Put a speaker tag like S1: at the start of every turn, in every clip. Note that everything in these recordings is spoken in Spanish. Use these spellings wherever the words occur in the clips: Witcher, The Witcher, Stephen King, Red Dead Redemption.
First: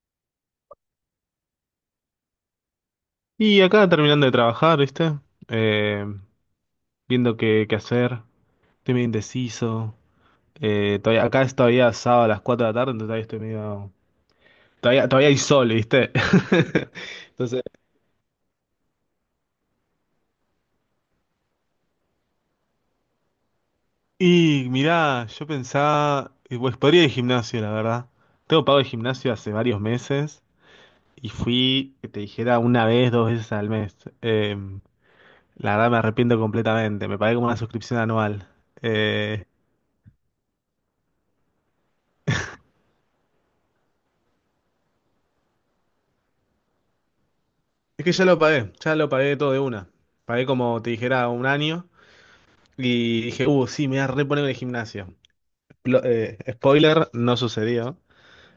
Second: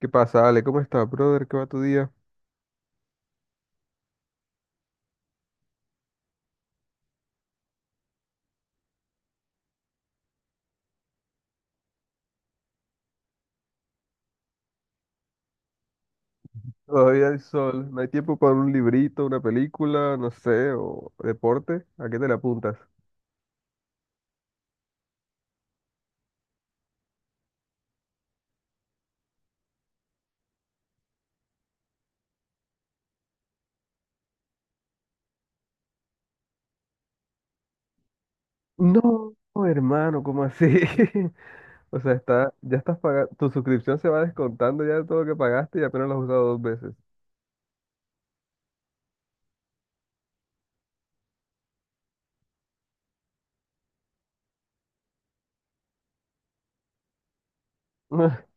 S1: ¿Qué pasa, Ale? ¿Cómo estás, brother? ¿Qué va tu día?
S2: Y acá terminando de trabajar, ¿viste? Eh, viendo qué hacer. Estoy medio indeciso. Todavía, acá es todavía sábado a las 4 de la tarde, entonces todavía estoy medio. Todavía hay sol, ¿viste?
S1: Todavía hay
S2: Entonces.
S1: sol, no hay tiempo para un librito, una película, no sé, o deporte. ¿A qué te le apuntas?
S2: Y mirá, yo pensaba, pues podría ir al gimnasio, la verdad. Tengo pago de gimnasio hace varios meses y fui, que te dijera, una vez, dos veces al mes. Eh, la verdad me arrepiento completamente. Me pagué como una suscripción anual.
S1: No,
S2: Eh,
S1: hermano, ¿cómo así? O sea, ya estás pagando, tu suscripción se va descontando ya de todo lo que pagaste y apenas lo has usado dos veces.
S2: Es que ya lo pagué todo de una. Pagué como te dijera un año y dije, sí, me voy a reponer en el gimnasio. Spoiler, no sucedió.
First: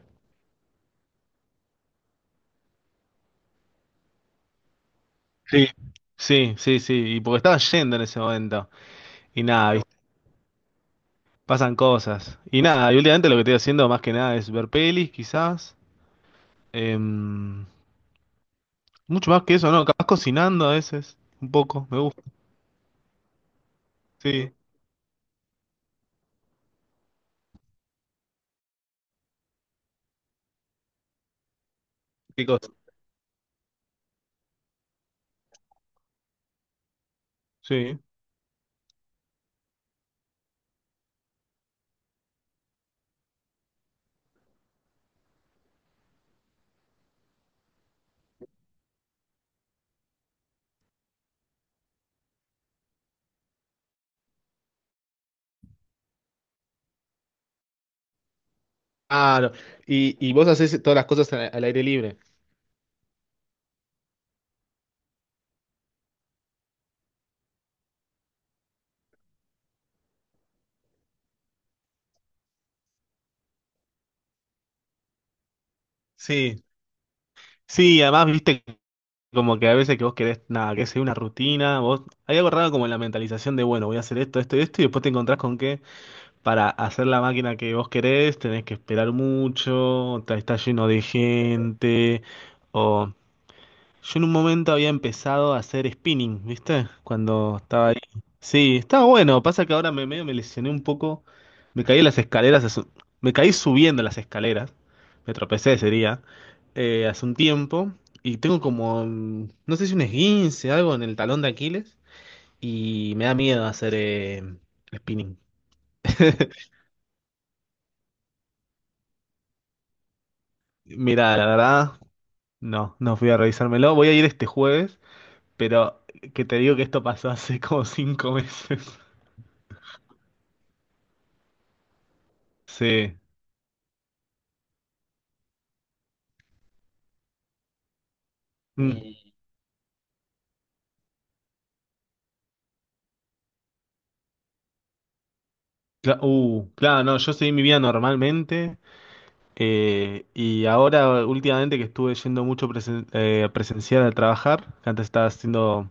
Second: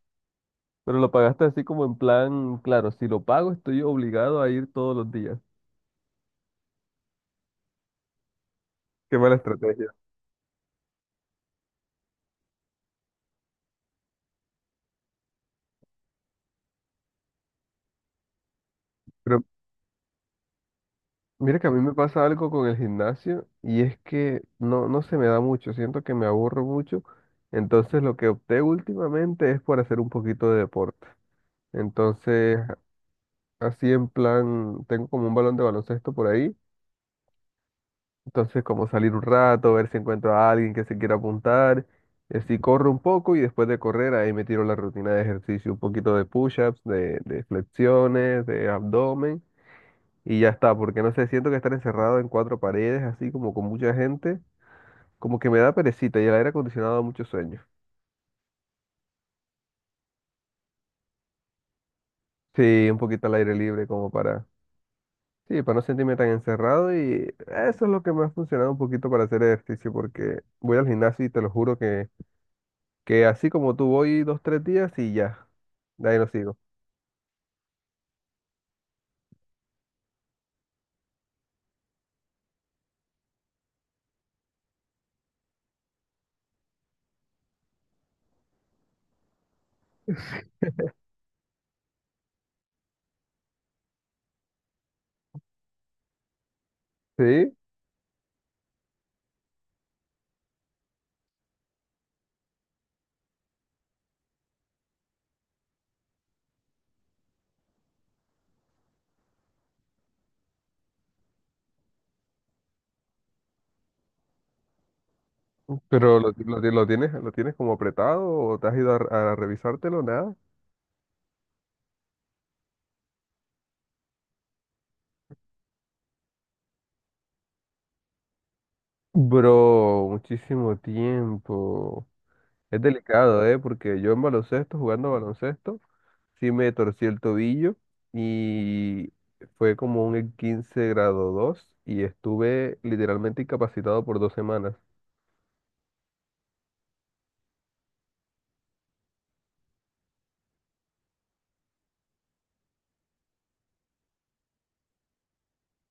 S1: Pero lo pagaste así como en plan, claro, si lo pago estoy obligado a ir todos los días.
S2: Sí. Sí, sí, sí, y porque estaba yendo en ese momento.
S1: Qué mala
S2: Y nada, ¿viste?
S1: estrategia.
S2: Pasan cosas. Y nada, y últimamente lo que estoy haciendo más que nada es ver pelis, quizás. Em, Mucho más
S1: Pero
S2: que eso, ¿no? Capaz cocinando a veces, un
S1: mira que a mí
S2: poco,
S1: me
S2: me gusta.
S1: pasa algo con el gimnasio y es que
S2: Sí,
S1: no, no se me da mucho, siento que me aburro mucho, entonces lo que opté últimamente es por hacer un poquito de deporte.
S2: qué
S1: Entonces,
S2: cosa.
S1: así en plan, tengo como un balón de baloncesto por ahí,
S2: Sí.
S1: entonces como salir un rato, ver si encuentro a alguien que se quiera apuntar, y así corro un poco y después de correr ahí me tiro la rutina de ejercicio, un poquito de push-ups, de flexiones, de abdomen. Y ya está, porque no sé, siento que estar encerrado en cuatro paredes, así como con mucha gente, como que me da perecita y el aire acondicionado da mucho sueño.
S2: Claro. Y vos haces todas las cosas al aire libre.
S1: Sí, un poquito al aire libre como para, sí, para no sentirme tan encerrado y eso es lo que me ha funcionado un poquito para hacer ejercicio, porque voy al gimnasio y te lo juro que así como tú voy dos, tres días y ya, de ahí no sigo.
S2: Sí. Sí, además, viste. Como que a veces que vos querés, nada, que sea una rutina, vos, hay algo raro como en la mentalización de, bueno, voy a hacer esto, esto y esto, y después te encontrás con que para hacer la máquina que vos querés tenés que esperar mucho, está lleno de gente, o yo en un momento había empezado a hacer spinning, ¿viste?
S1: Sí,
S2: Cuando estaba ahí. Sí, estaba bueno. Pasa que ahora me medio me lesioné un poco. Me caí en las escaleras. Me caí subiendo las escaleras. Me tropecé, sería, hace un tiempo. Y tengo como, no sé si un esguince, algo en el talón de Aquiles. Y me da miedo hacer spinning.
S1: pero lo tienes como apretado o te has ido a revisártelo, nada.
S2: Mira, la verdad, no, no fui a revisármelo. Voy a ir este jueves, pero que te digo que esto pasó hace como 5 meses.
S1: Bro, muchísimo tiempo. Es
S2: Sí.
S1: delicado, ¿eh? Porque yo en baloncesto, jugando baloncesto, sí me torcí el tobillo y
S2: Mm,
S1: fue como un 15 grado 2 y estuve literalmente incapacitado por 2 semanas.
S2: claro, no, yo seguí mi vida normalmente, y ahora últimamente que estuve yendo mucho presencial a trabajar, que antes estaba haciendo,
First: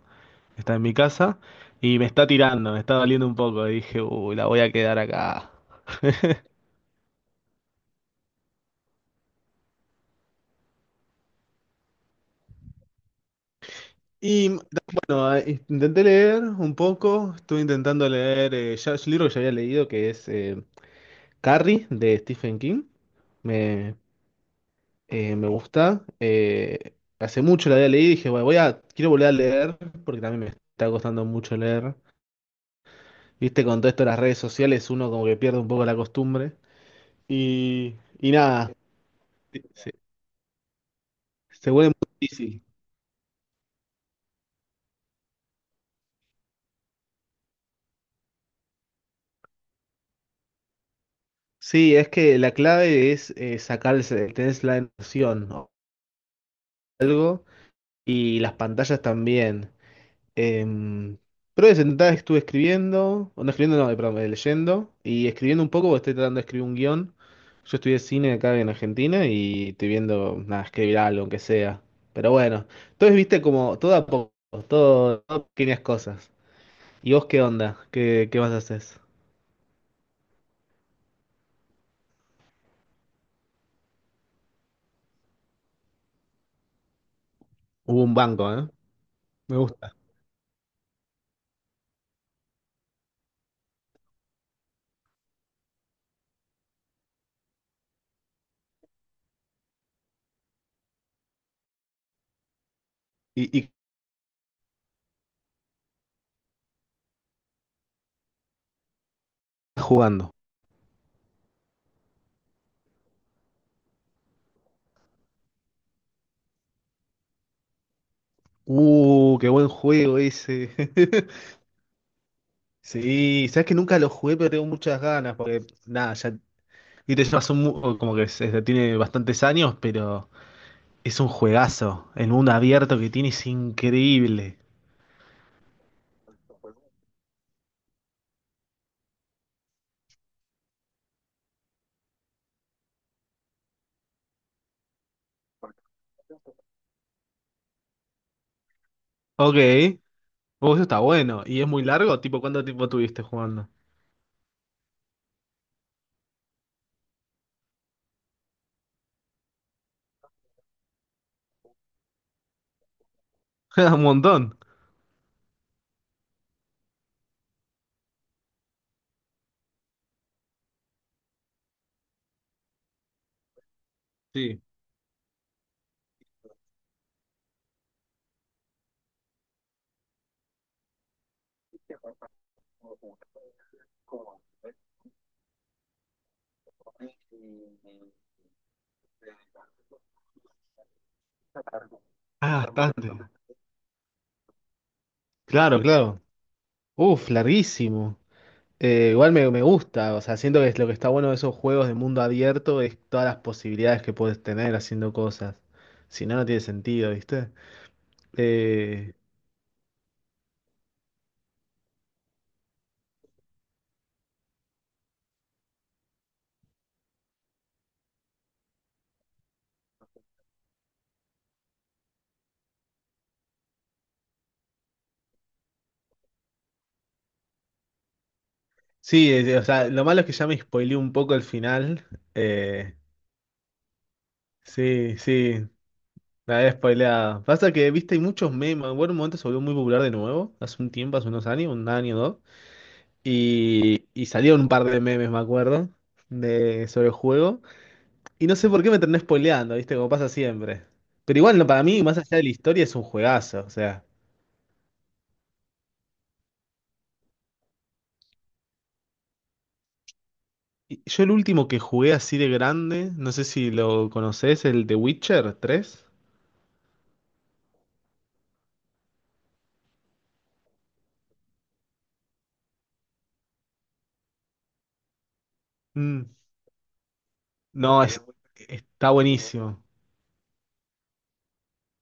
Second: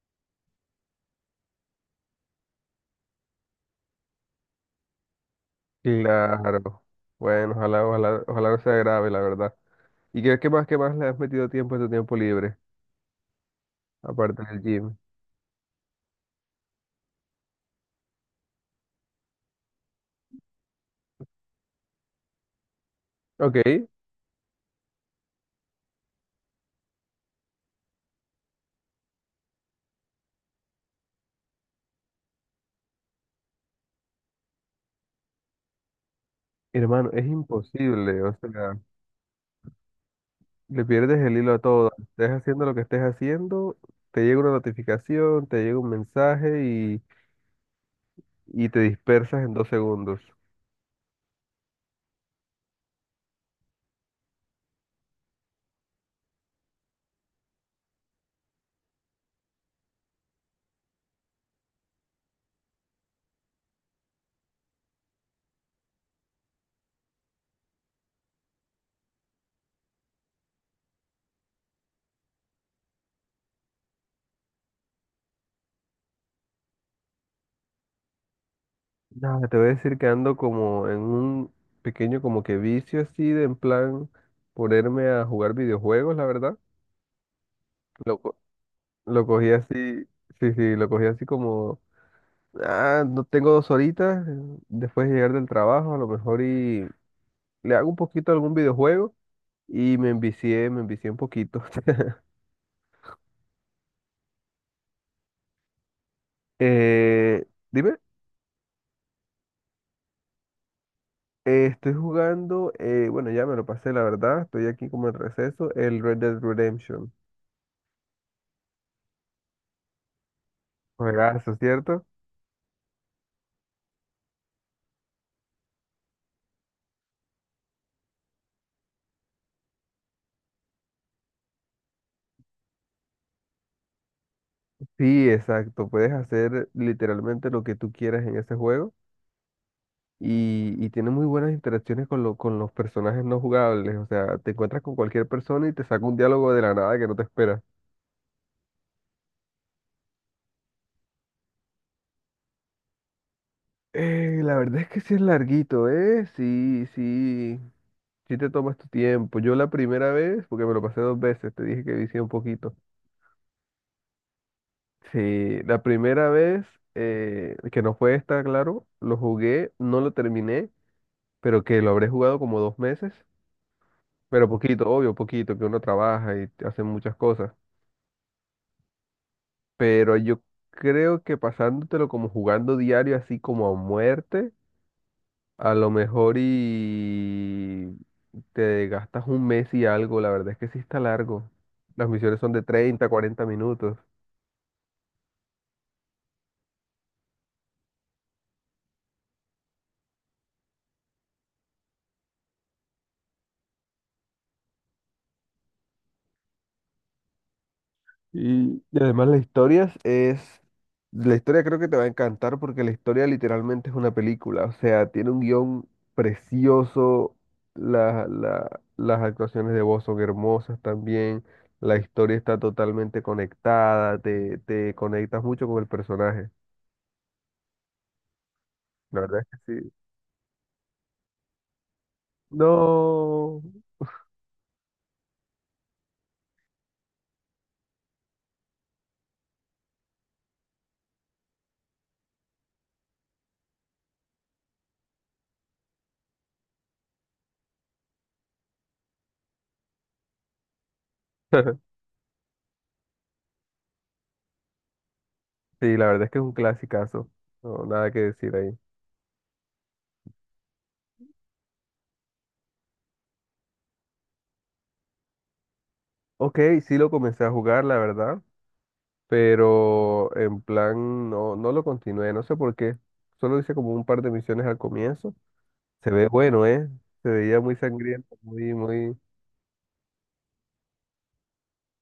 S2: estaba en mi casa y me está tirando, me está doliendo un poco y dije, uy, la voy a quedar acá.
S1: Claro. Bueno, ojalá, ojalá, ojalá no sea grave, la verdad. ¿Y qué más le has metido tiempo a tu tiempo libre, aparte
S2: Y
S1: del gym?
S2: bueno, intenté leer un poco, estuve intentando leer ya, es un libro que ya había leído que es Carrie de Stephen King.
S1: Ok,
S2: Me, Me gusta. Hace mucho la había leído y dije, bueno, quiero volver a leer porque también me está costando mucho leer. Viste, con todo esto de las redes sociales uno como que pierde un poco la costumbre.
S1: hermano, es
S2: Y,
S1: imposible,
S2: y
S1: o
S2: nada,
S1: sea,
S2: se,
S1: le pierdes el hilo a
S2: se
S1: todo.
S2: vuelve muy
S1: Estés
S2: difícil.
S1: haciendo lo que estés haciendo, te llega una notificación, te llega un mensaje y te dispersas en 2 segundos.
S2: Sí, es que la clave es sacarse, tenés la emoción o algo y las pantallas también. Em, pero de sentada estuve escribiendo, o no escribiendo, no, perdón, leyendo y escribiendo un poco, porque estoy tratando de escribir un guión. Yo estudié cine acá en Argentina y estoy viendo, nada, escribir algo, aunque sea. Pero bueno, entonces viste como todo a poco, todo, todo pequeñas cosas. ¿Y vos qué onda? ¿Qué más haces?
S1: Nada, te voy a decir que ando como en un pequeño como que vicio así de en plan ponerme a jugar videojuegos, la verdad.
S2: Hubo un
S1: Lo, co-
S2: banco, ¿eh?
S1: lo cogí
S2: Me gusta.
S1: así, sí, sí, lo cogí así como, ah, no tengo dos horitas después de llegar del trabajo, a lo mejor y le hago un poquito a algún videojuego y me envicié un poquito.
S2: ¿Y qué
S1: Dime.
S2: estás jugando?
S1: Estoy jugando, bueno, ya me lo pasé, la verdad, estoy aquí como en receso, el Red Dead Redemption.
S2: Qué buen juego ese.
S1: Juegazo, ¿cierto?
S2: Sí, sabes que nunca lo jugué, pero tengo muchas ganas, porque nada, ya. Y te llevas un como que tiene bastantes años, pero es un juegazo. El mundo abierto que tiene es increíble.
S1: Sí, exacto. Puedes hacer literalmente lo que tú quieras en ese juego y tiene muy buenas interacciones con los personajes no jugables. O sea, te encuentras con cualquier persona y te saca un diálogo de la nada que no te esperas.
S2: Ok. Oh, eso está bueno. ¿Y es muy largo? Tipo, ¿cuánto tiempo tuviste jugando?
S1: La verdad es que sí es larguito, ¿eh? Sí, sí, sí te tomas tu tiempo. Yo la primera vez, porque me lo pasé dos veces, te dije que vicié un poquito.
S2: Un montón.
S1: Sí, la primera vez, que no fue esta, claro, lo jugué, no lo terminé, pero que lo habré jugado como 2 meses. Pero
S2: Sí.
S1: poquito, obvio, poquito, que uno trabaja y hace muchas cosas. Pero yo creo que pasándotelo como jugando diario, así como a muerte, a lo mejor y te gastas un mes y algo. La verdad es que sí está largo. Las misiones son de
S2: Ah,
S1: 30
S2: bastante.
S1: 40 minutos.
S2: Claro, claro. Uf, larguísimo. Igual me gusta, o sea, siento que es lo que está bueno de esos juegos de mundo abierto es todas las posibilidades que puedes tener haciendo cosas. Si no, no tiene sentido, ¿viste?
S1: Y
S2: Eh,
S1: además la historia creo que te va a encantar porque la historia literalmente es una película, o sea, tiene un guión precioso, las actuaciones de voz son hermosas también, la historia está totalmente conectada, te conectas mucho con el personaje, la
S2: Sí,
S1: verdad es
S2: o
S1: que
S2: sea,
S1: sí.
S2: lo malo es que ya me spoileé un poco el final. Eh,
S1: No,
S2: sí, sí, la había spoileado. Pasa que, viste, hay muchos memes. Bueno, en un momento se volvió muy popular de nuevo, hace un tiempo, hace unos años, un año o dos. Y salieron un par de memes, me acuerdo, sobre el juego. Y no sé por qué me terminé spoileando, viste, como pasa siempre. Pero igual, no, para mí, más allá de la historia, es un juegazo, o sea.
S1: sí, la verdad es que es un clasicazo, no, nada que decir ahí.
S2: Y yo el último que jugué así de grande, no sé si lo conoces, el de Witcher 3.
S1: Ok, sí lo comencé a jugar, la verdad. Pero en plan no, no lo continué, no sé por qué. Solo hice como un par de misiones al comienzo. Se ve bueno, ¿eh? Se veía muy
S2: No,
S1: sangriento, muy,
S2: está
S1: muy...
S2: buenísimo.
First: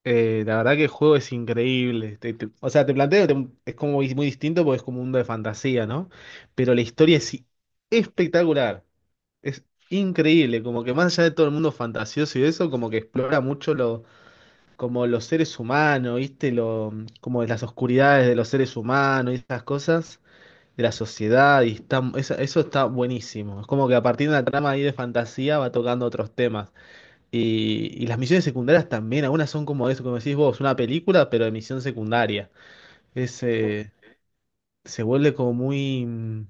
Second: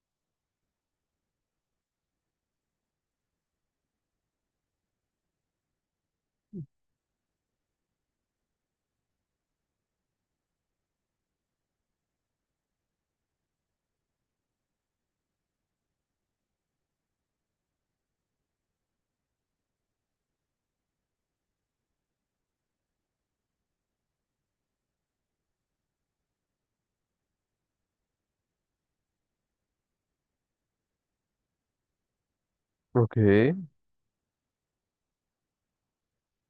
S2: La verdad que el juego es increíble. O sea, te planteo, es como muy muy distinto porque es como un mundo de fantasía, ¿no? Pero la historia es espectacular. Es increíble, como que más allá de todo el mundo fantasioso y eso, como que explora mucho lo, como los seres humanos, ¿viste? Lo, como las oscuridades de los seres humanos y esas cosas, de la sociedad, y está, eso está buenísimo. Es como que a partir de una trama ahí de fantasía va tocando otros temas. Y las misiones secundarias también, algunas son como eso, como decís vos, una película, pero de misión secundaria.
S1: Ok,
S2: Es,
S1: se
S2: eh, Se vuelve como muy,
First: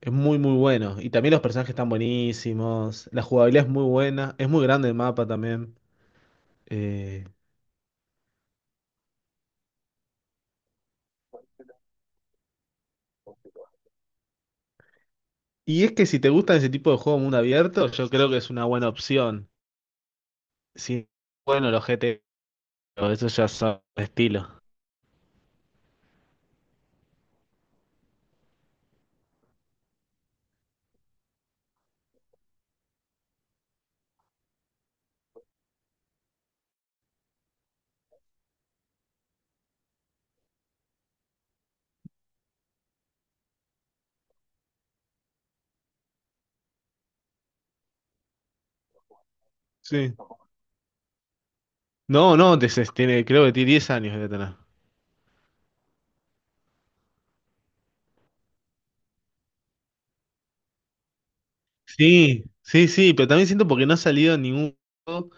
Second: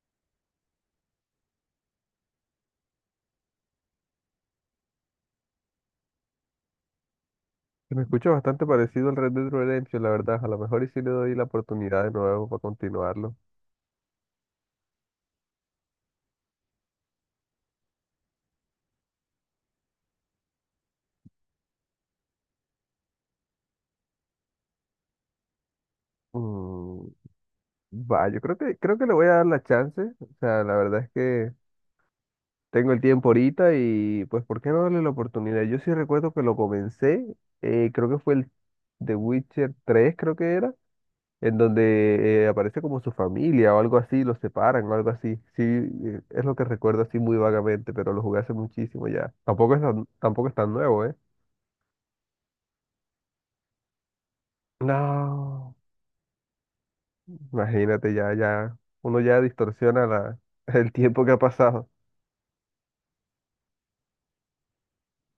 S2: es muy, muy bueno. Y también los personajes están buenísimos. La jugabilidad es muy buena. Es muy grande el mapa también. Eh,
S1: me escucha bastante parecido al Red Dead Redemption, la verdad. A lo mejor y si le doy la oportunidad de nuevo para continuarlo.
S2: y es que si te gustan ese tipo de juego mundo abierto, yo creo que es una buena opción. Sí, bueno, los GT, pero eso ya son estilo.
S1: Mm, va, yo creo que le voy a dar la chance. O sea, la verdad es que tengo el tiempo ahorita y pues, ¿por qué no darle la oportunidad? Yo sí recuerdo que lo comencé, creo que fue el The Witcher 3, creo que era, en donde aparece como su familia o algo así, los separan o algo así. Sí, es lo que recuerdo así muy vagamente, pero lo jugué hace muchísimo ya.
S2: Sí.
S1: Tampoco es tan nuevo, ¿eh?
S2: No, no, tiene, creo que tiene 10 años de tener.
S1: No, imagínate ya, ya, uno ya distorsiona la, el tiempo que ha pasado.
S2: Sí, sí, sí, pero también siento porque no ha salido ningún juego,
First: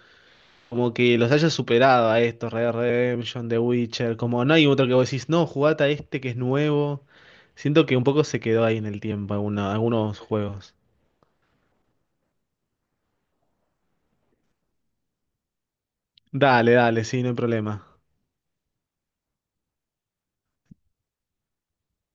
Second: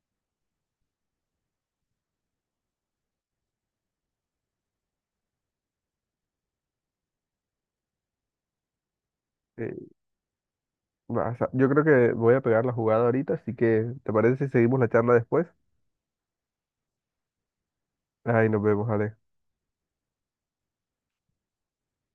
S2: como que los hayas superado a estos, Red Dead Redemption, The Witcher, como no hay otro que vos decís, no, jugate a este que es nuevo. Siento que un poco se quedó ahí en el tiempo
S1: Eh,
S2: algunos juegos.
S1: yo creo que voy a pegar la jugada ahorita, así que ¿te parece si seguimos la charla después?
S2: Dale, dale, sí, no hay problema.
S1: Ay, nos vemos, Ale.